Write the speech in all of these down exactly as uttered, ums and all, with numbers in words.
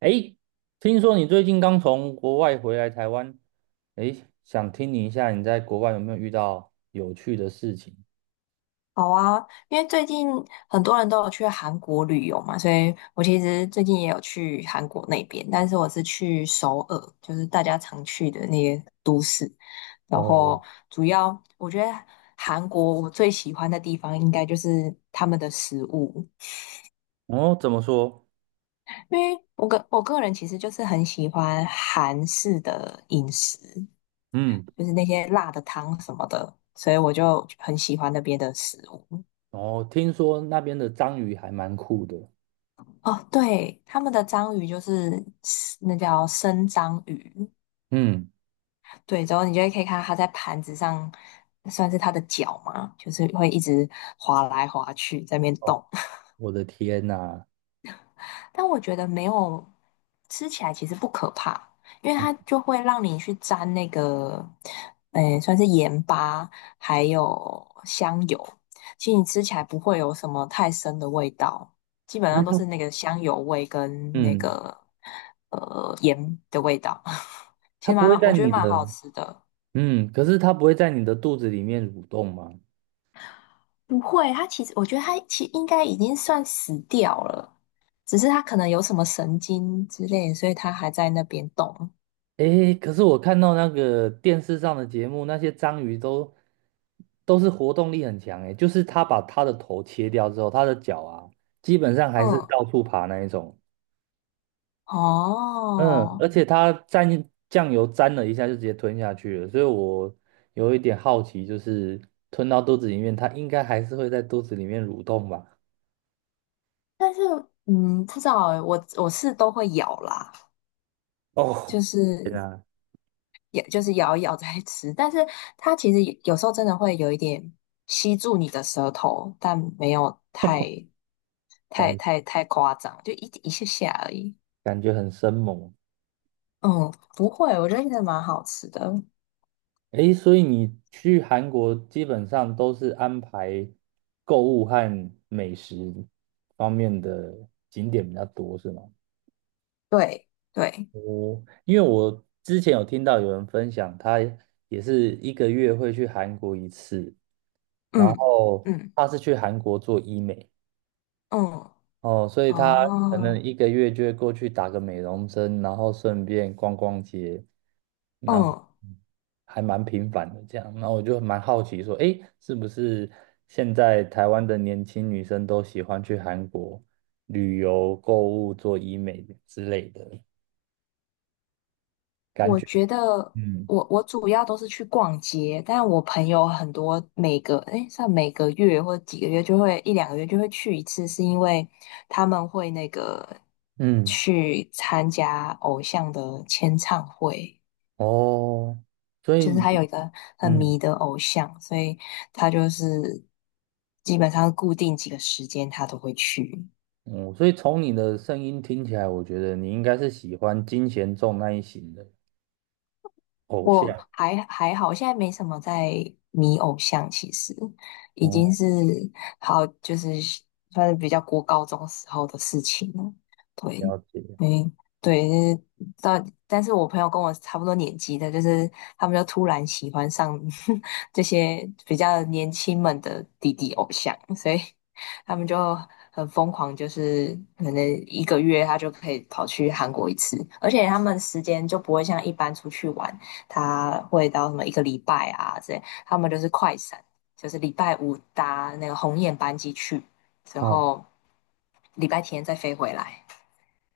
诶，听说你最近刚从国外回来台湾。诶，想听你一下你在国外有没有遇到有趣的事情？好啊，因为最近很多人都有去韩国旅游嘛，所以我其实最近也有去韩国那边，但是我是去首尔，就是大家常去的那些都市。然哦。后主要我觉得韩国我最喜欢的地方应该就是他们的食物，哦，怎么说？因为我个我个人其实就是很喜欢韩式的饮食，嗯。就是那些辣的汤什么的，所以我就很喜欢那边的食物。哦，听说那边的章鱼还蛮酷的。哦，对，他们的章鱼就是那叫生章鱼，嗯。对，然后你就会可以看到它在盘子上，算是它的脚嘛，就是会一直滑来滑去在那边哦，动。我的天呐。但我觉得没有吃起来其实不可怕，因为它就会让你去沾那个，诶，算是盐巴还有香油，其实你吃起来不会有什么太深的味道，基本上都是那个香油味跟那嗯，个呃盐的味道，其它实不会蛮在我觉得你蛮好的，吃的。嗯，可是它不会在你的肚子里面蠕动吗？不会，它其实我觉得它其实应该已经算死掉了，只是它可能有什么神经之类，所以它还在那边动。诶，可是我看到那个电视上的节目，那些章鱼都都是活动力很强诶，就是他把他的头切掉之后，他的脚啊，基本上还是嗯。到处爬那一种。嗯，哦，而且他蘸酱油沾了一下就直接吞下去了，所以我有一点好奇，就是吞到肚子里面，它应该还是会在肚子里面蠕动吧？但是嗯，不知道欸我我是都会咬啦，哦。就是对啊。也就是咬一咬再吃，但是它其实有有时候真的会有一点吸住你的舌头，但没有太太感太太夸张，就一一下下而已。感觉很生猛。嗯，不会，我觉得真的蛮好吃的。诶，所以你去韩国基本上都是安排购物和美食方面的景点比较多，是吗？对对，我因为我之前有听到有人分享，他也是一个月会去韩国一次。然嗯后嗯他是去韩国做医美。嗯，哦，所以他可能哦，一个月就会过去打个美容针，然后顺便逛逛街，然后嗯。还蛮频繁的这样。然后我就蛮好奇说，诶，是不是现在台湾的年轻女生都喜欢去韩国旅游、购物、做医美之类的感我觉？觉得嗯。我我主要都是去逛街，但我朋友很多每个诶，算每个月或几个月就会一两个月就会去一次，是因为他们会那个嗯。去参加偶像的签唱会，哦，所以就是他有你一个很嗯。迷的偶像，所以他就是基本上固定几个时间他都会去。嗯，所以从你的声音听起来，我觉得你应该是喜欢金贤重那一型的偶我像。还还好，现在没什么在迷偶像，其实已经哦。是好，就是算是比较过高中时候的事情了。对，了解。嗯，对，就是但但是我朋友跟我差不多年纪的，就是他们就突然喜欢上 这些比较年轻们的弟弟偶像，所以他们就很疯狂，就是可能一个月他就可以跑去韩国一次，而且他们时间就不会像一般出去玩。他会到什么一个礼拜啊这他们就是快闪，就是礼拜五搭那个鸿雁班机去，之哦。后礼拜天再飞回来。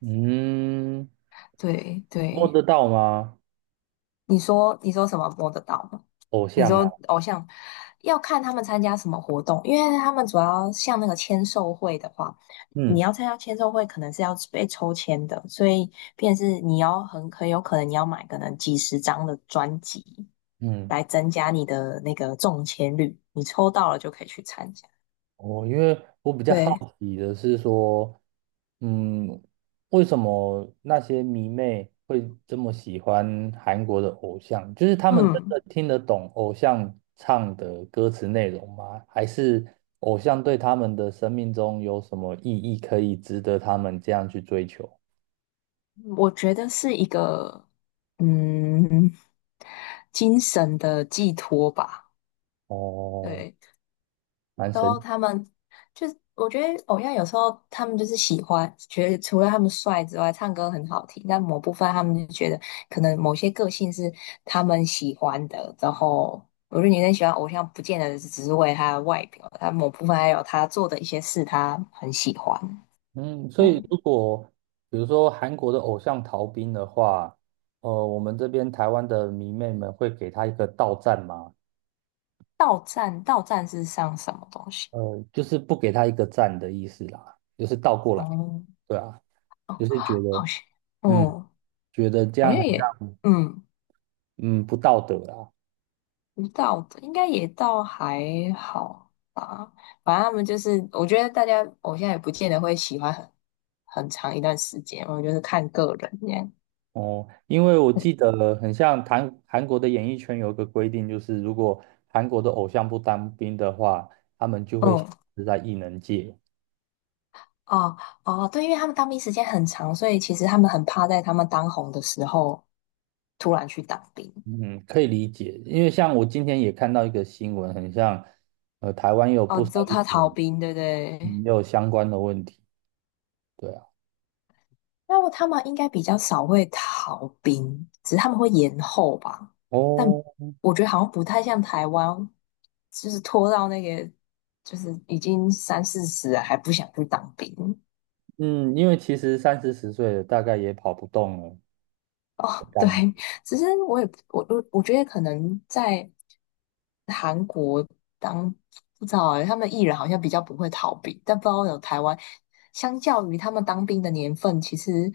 嗯。对摸得对，到吗？你说你说什么摸得到吗？偶你像啊。说偶像要看他们参加什么活动，因为他们主要像那个签售会的话，你嗯。要参加签售会，可能是要被抽签的，所以便是你要很很有可能你要买可能几十张的专辑嗯，来增加你的那个中签率，你抽到了就可以去参加。我因为我比较好对，奇的是说，嗯，为什么那些迷妹会这么喜欢韩国的偶像？就是他们真嗯，的听得懂偶像唱的歌词内容吗？还是偶像对他们的生命中有什么意义，可以值得他们这样去追求？我觉得是一个嗯精神的寄托吧，哦。对。蛮都神。他们就是，我觉得偶像有时候他们就是喜欢，觉得除了他们帅之外，唱歌很好听，但某部分他们就觉得可能某些个性是他们喜欢的。然后我觉得女生喜欢偶像，不见得只是为他的外表，他某部分还有他做的一些事，他很喜欢。嗯，所对，以如果比如说韩国的偶像逃兵的话，呃，我们这边台湾的迷妹们会给他一个倒站吗？到站到站是上什么东西？呃，就是不给他一个赞的意思啦，就是倒过来。哦对啊，就哦，是觉好得，像，嗯，嗯，觉得这好样像很，也，嗯。嗯，不道德啦。不到的应该也倒还好吧，反正他们就是，我觉得大家偶像也不见得会喜欢很很长一段时间，我觉得是看个人这样。哦，因为我记得很像韩韩国的演艺圈有一个规定，就是如果韩国的偶像不当兵的话，他们就会嗯，消嗯失在艺能界。哦哦，对，因为他们当兵时间很长，所以其实他们很怕在他们当红的时候突然去当兵。嗯，可以理解，因为像我今天也看到一个新闻，很像，呃，台湾也有哦，不少之后艺他逃人兵，对不嗯对？也有相关的问题。对啊。那他们应该比较少会逃兵，只是他们会延后吧。但哦。我觉得好像不太像台湾，就是拖到那个就是已经三四十了还不想去当兵。嗯，因为其实三四十岁了，大概也跑不动了的哦，对，感觉。其实我也不我我我觉得可能在韩国当不知道哎，他们艺人好像比较不会逃避，但不知道有台湾，相较于他们当兵的年份，其实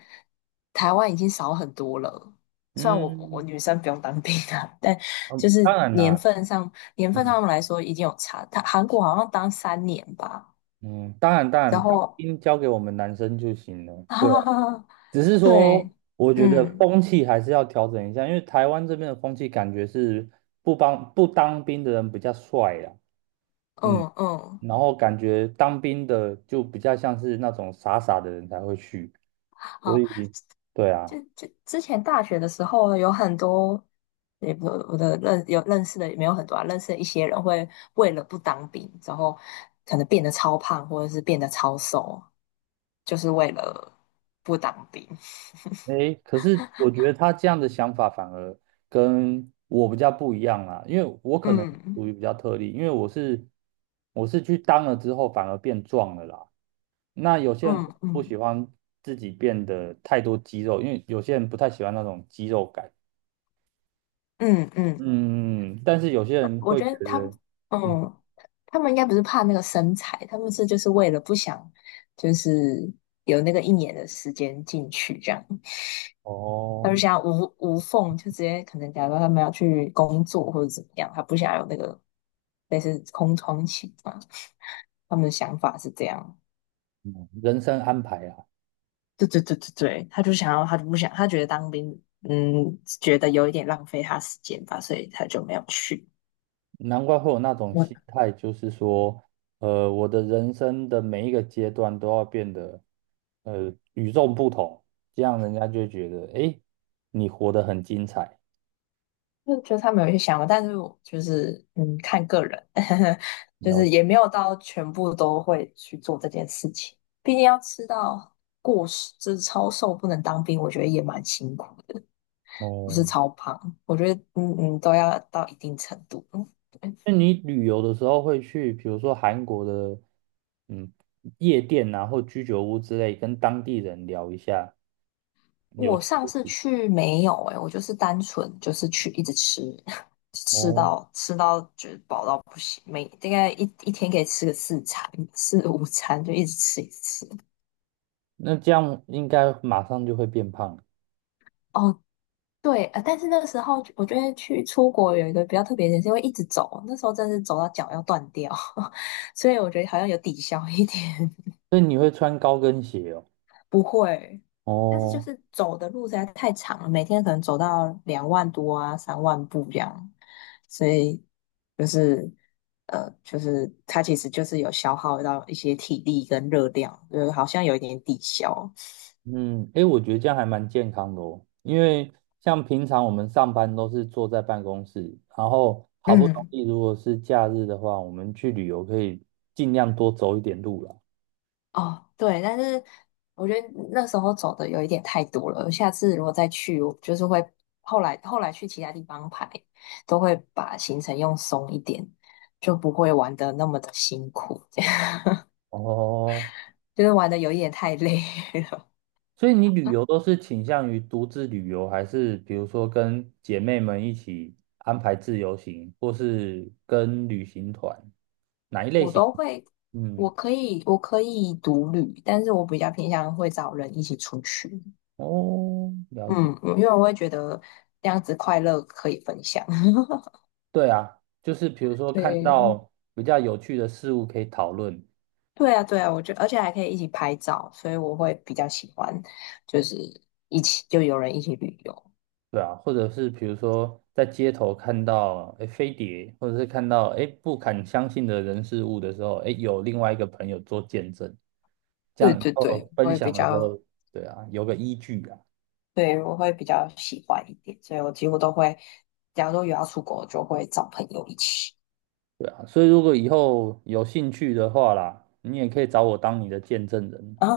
台湾已经少很多了。虽然我我嗯。女生不用当兵啊，但就嗯，是当然年啦。份上年份嗯。上来说已经有差。他韩国好像当三年吧，嗯，当然当然，然当后 兵交给我们男生就行了。哈对哈啊。哈哈，只是 说对，我觉得嗯风气还是要调整一下，因为台湾这边的风气感觉是不帮不当兵的人比较帅啦。嗯。嗯嗯。然后感觉当兵的就比较像是那种傻傻的人才会去，所好，以对啊。就就之前大学的时候，有很多，也不我的认有认识的也没有很多啊，认识的一些人会为了不当兵，然后可能变得超胖，或者是变得超瘦，就是为了不当兵。诶，可是我觉得他这样的想法反而跟我比较不一样啦，因为我可能嗯属于比较特例，因为我是我是去当了之后反而变壮了啦。那有些人可嗯能不嗯喜欢自己变得太多肌肉，因为有些人不太喜欢那种肌肉感。嗯嗯，嗯，但是有些人我会觉觉得他们，得，嗯。嗯，他们应该不是怕那个身材，他们是就是为了不想，就是有那个一年的时间进去这样。他就哦，想要无无缝，就直接可能假如他们要去工作或者怎么样，他不想有那个类似空窗期嘛。他们的想法是这样，嗯人生安排啊。对对对对对，他就想要，他就不想，他觉得当兵，嗯，觉得有一点浪费他时间吧，所以他就没有去。难怪会有那种心我态，就是说，呃，我的人生的每一个阶段都要变得，呃，与众不同，这样人家就会觉得，诶，你活得很精彩。就觉得他们有一些想法，但是我就是嗯，看个人，就了是解。也没有到全部都会去做这件事情。毕竟要吃到过，就是超瘦不能当兵，我觉得也蛮辛苦。不是哦，超胖，我觉得嗯嗯都要到一定程度。嗯，对，那你旅游的时候会去，比如说韩国的，嗯，夜店啊，或居酒屋之类，跟当地人聊一下有我趣上的次事。去没有诶、我就是单纯就是去一直吃，吃哦，到吃到觉得饱到不行，每大概一一天可以吃个四餐四五餐，就一直吃一直吃。那这样应该马上就会变胖。哦，对，呃，但是那个时候我觉得去出国有一个比较特别的点，是因为一直走，那时候真的是走到脚要断掉，所以我觉得好像有抵消一点。所以你会穿高跟鞋哦。不会，但是就哦。是走的路实在太长了，每天可能走到两万多啊、三万步这样，所以就是呃，就是它其实就是有消耗到一些体力跟热量，就是好像有一点抵消。嗯，诶，我觉得这样还蛮健康的哦，因为像平常我们上班都是坐在办公室，然后好不容嗯，易如果是假日的话，我们去旅游可以尽量多走一点路啦。哦，对，但是我觉得那时候走的有一点太多了，下次如果再去，我就是会后来后来去其他地方排，都会把行程用松一点，就不会玩的那么的辛苦。哦，就是玩的有一点太累了。所以你旅游都是倾向于独自旅游，还是比如说跟姐妹们一起安排自由行，或是跟旅行团，哪一 类我型？都会，嗯。我可以，我可以独旅，但是我比较偏向会找人一起出去。哦，了解。嗯，嗯因为我会觉得这样子快乐可以分享。对啊，就是比如说看对，到比较有趣的事物可以讨论。对啊，对啊，我觉得，而且还可以一起拍照，所以我会比较喜欢，就是一起就有人一起旅游。对啊，或者是比如说在街头看到诶飞碟，或者是看到诶不敢相信的人事物的时候，诶有另外一个朋友做见证，这对样以对后对，我分会比享的时候，较，对啊，有个依据啊。对，我会比较喜欢一点，所以我几乎都会，假如说有要出国，就会找朋友一起。对啊，所以如果以后有兴趣的话啦，你也可以找我当你的见证 人。啊，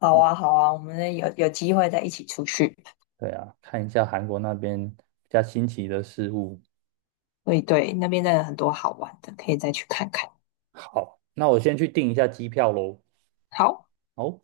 好啊，好啊，我们有有机会再一起出去。对啊，看一下韩国那边比较新奇的事物。对对，那边真的很多好玩的，可以再去看看。好，那我先去订一下机票喽。好。好。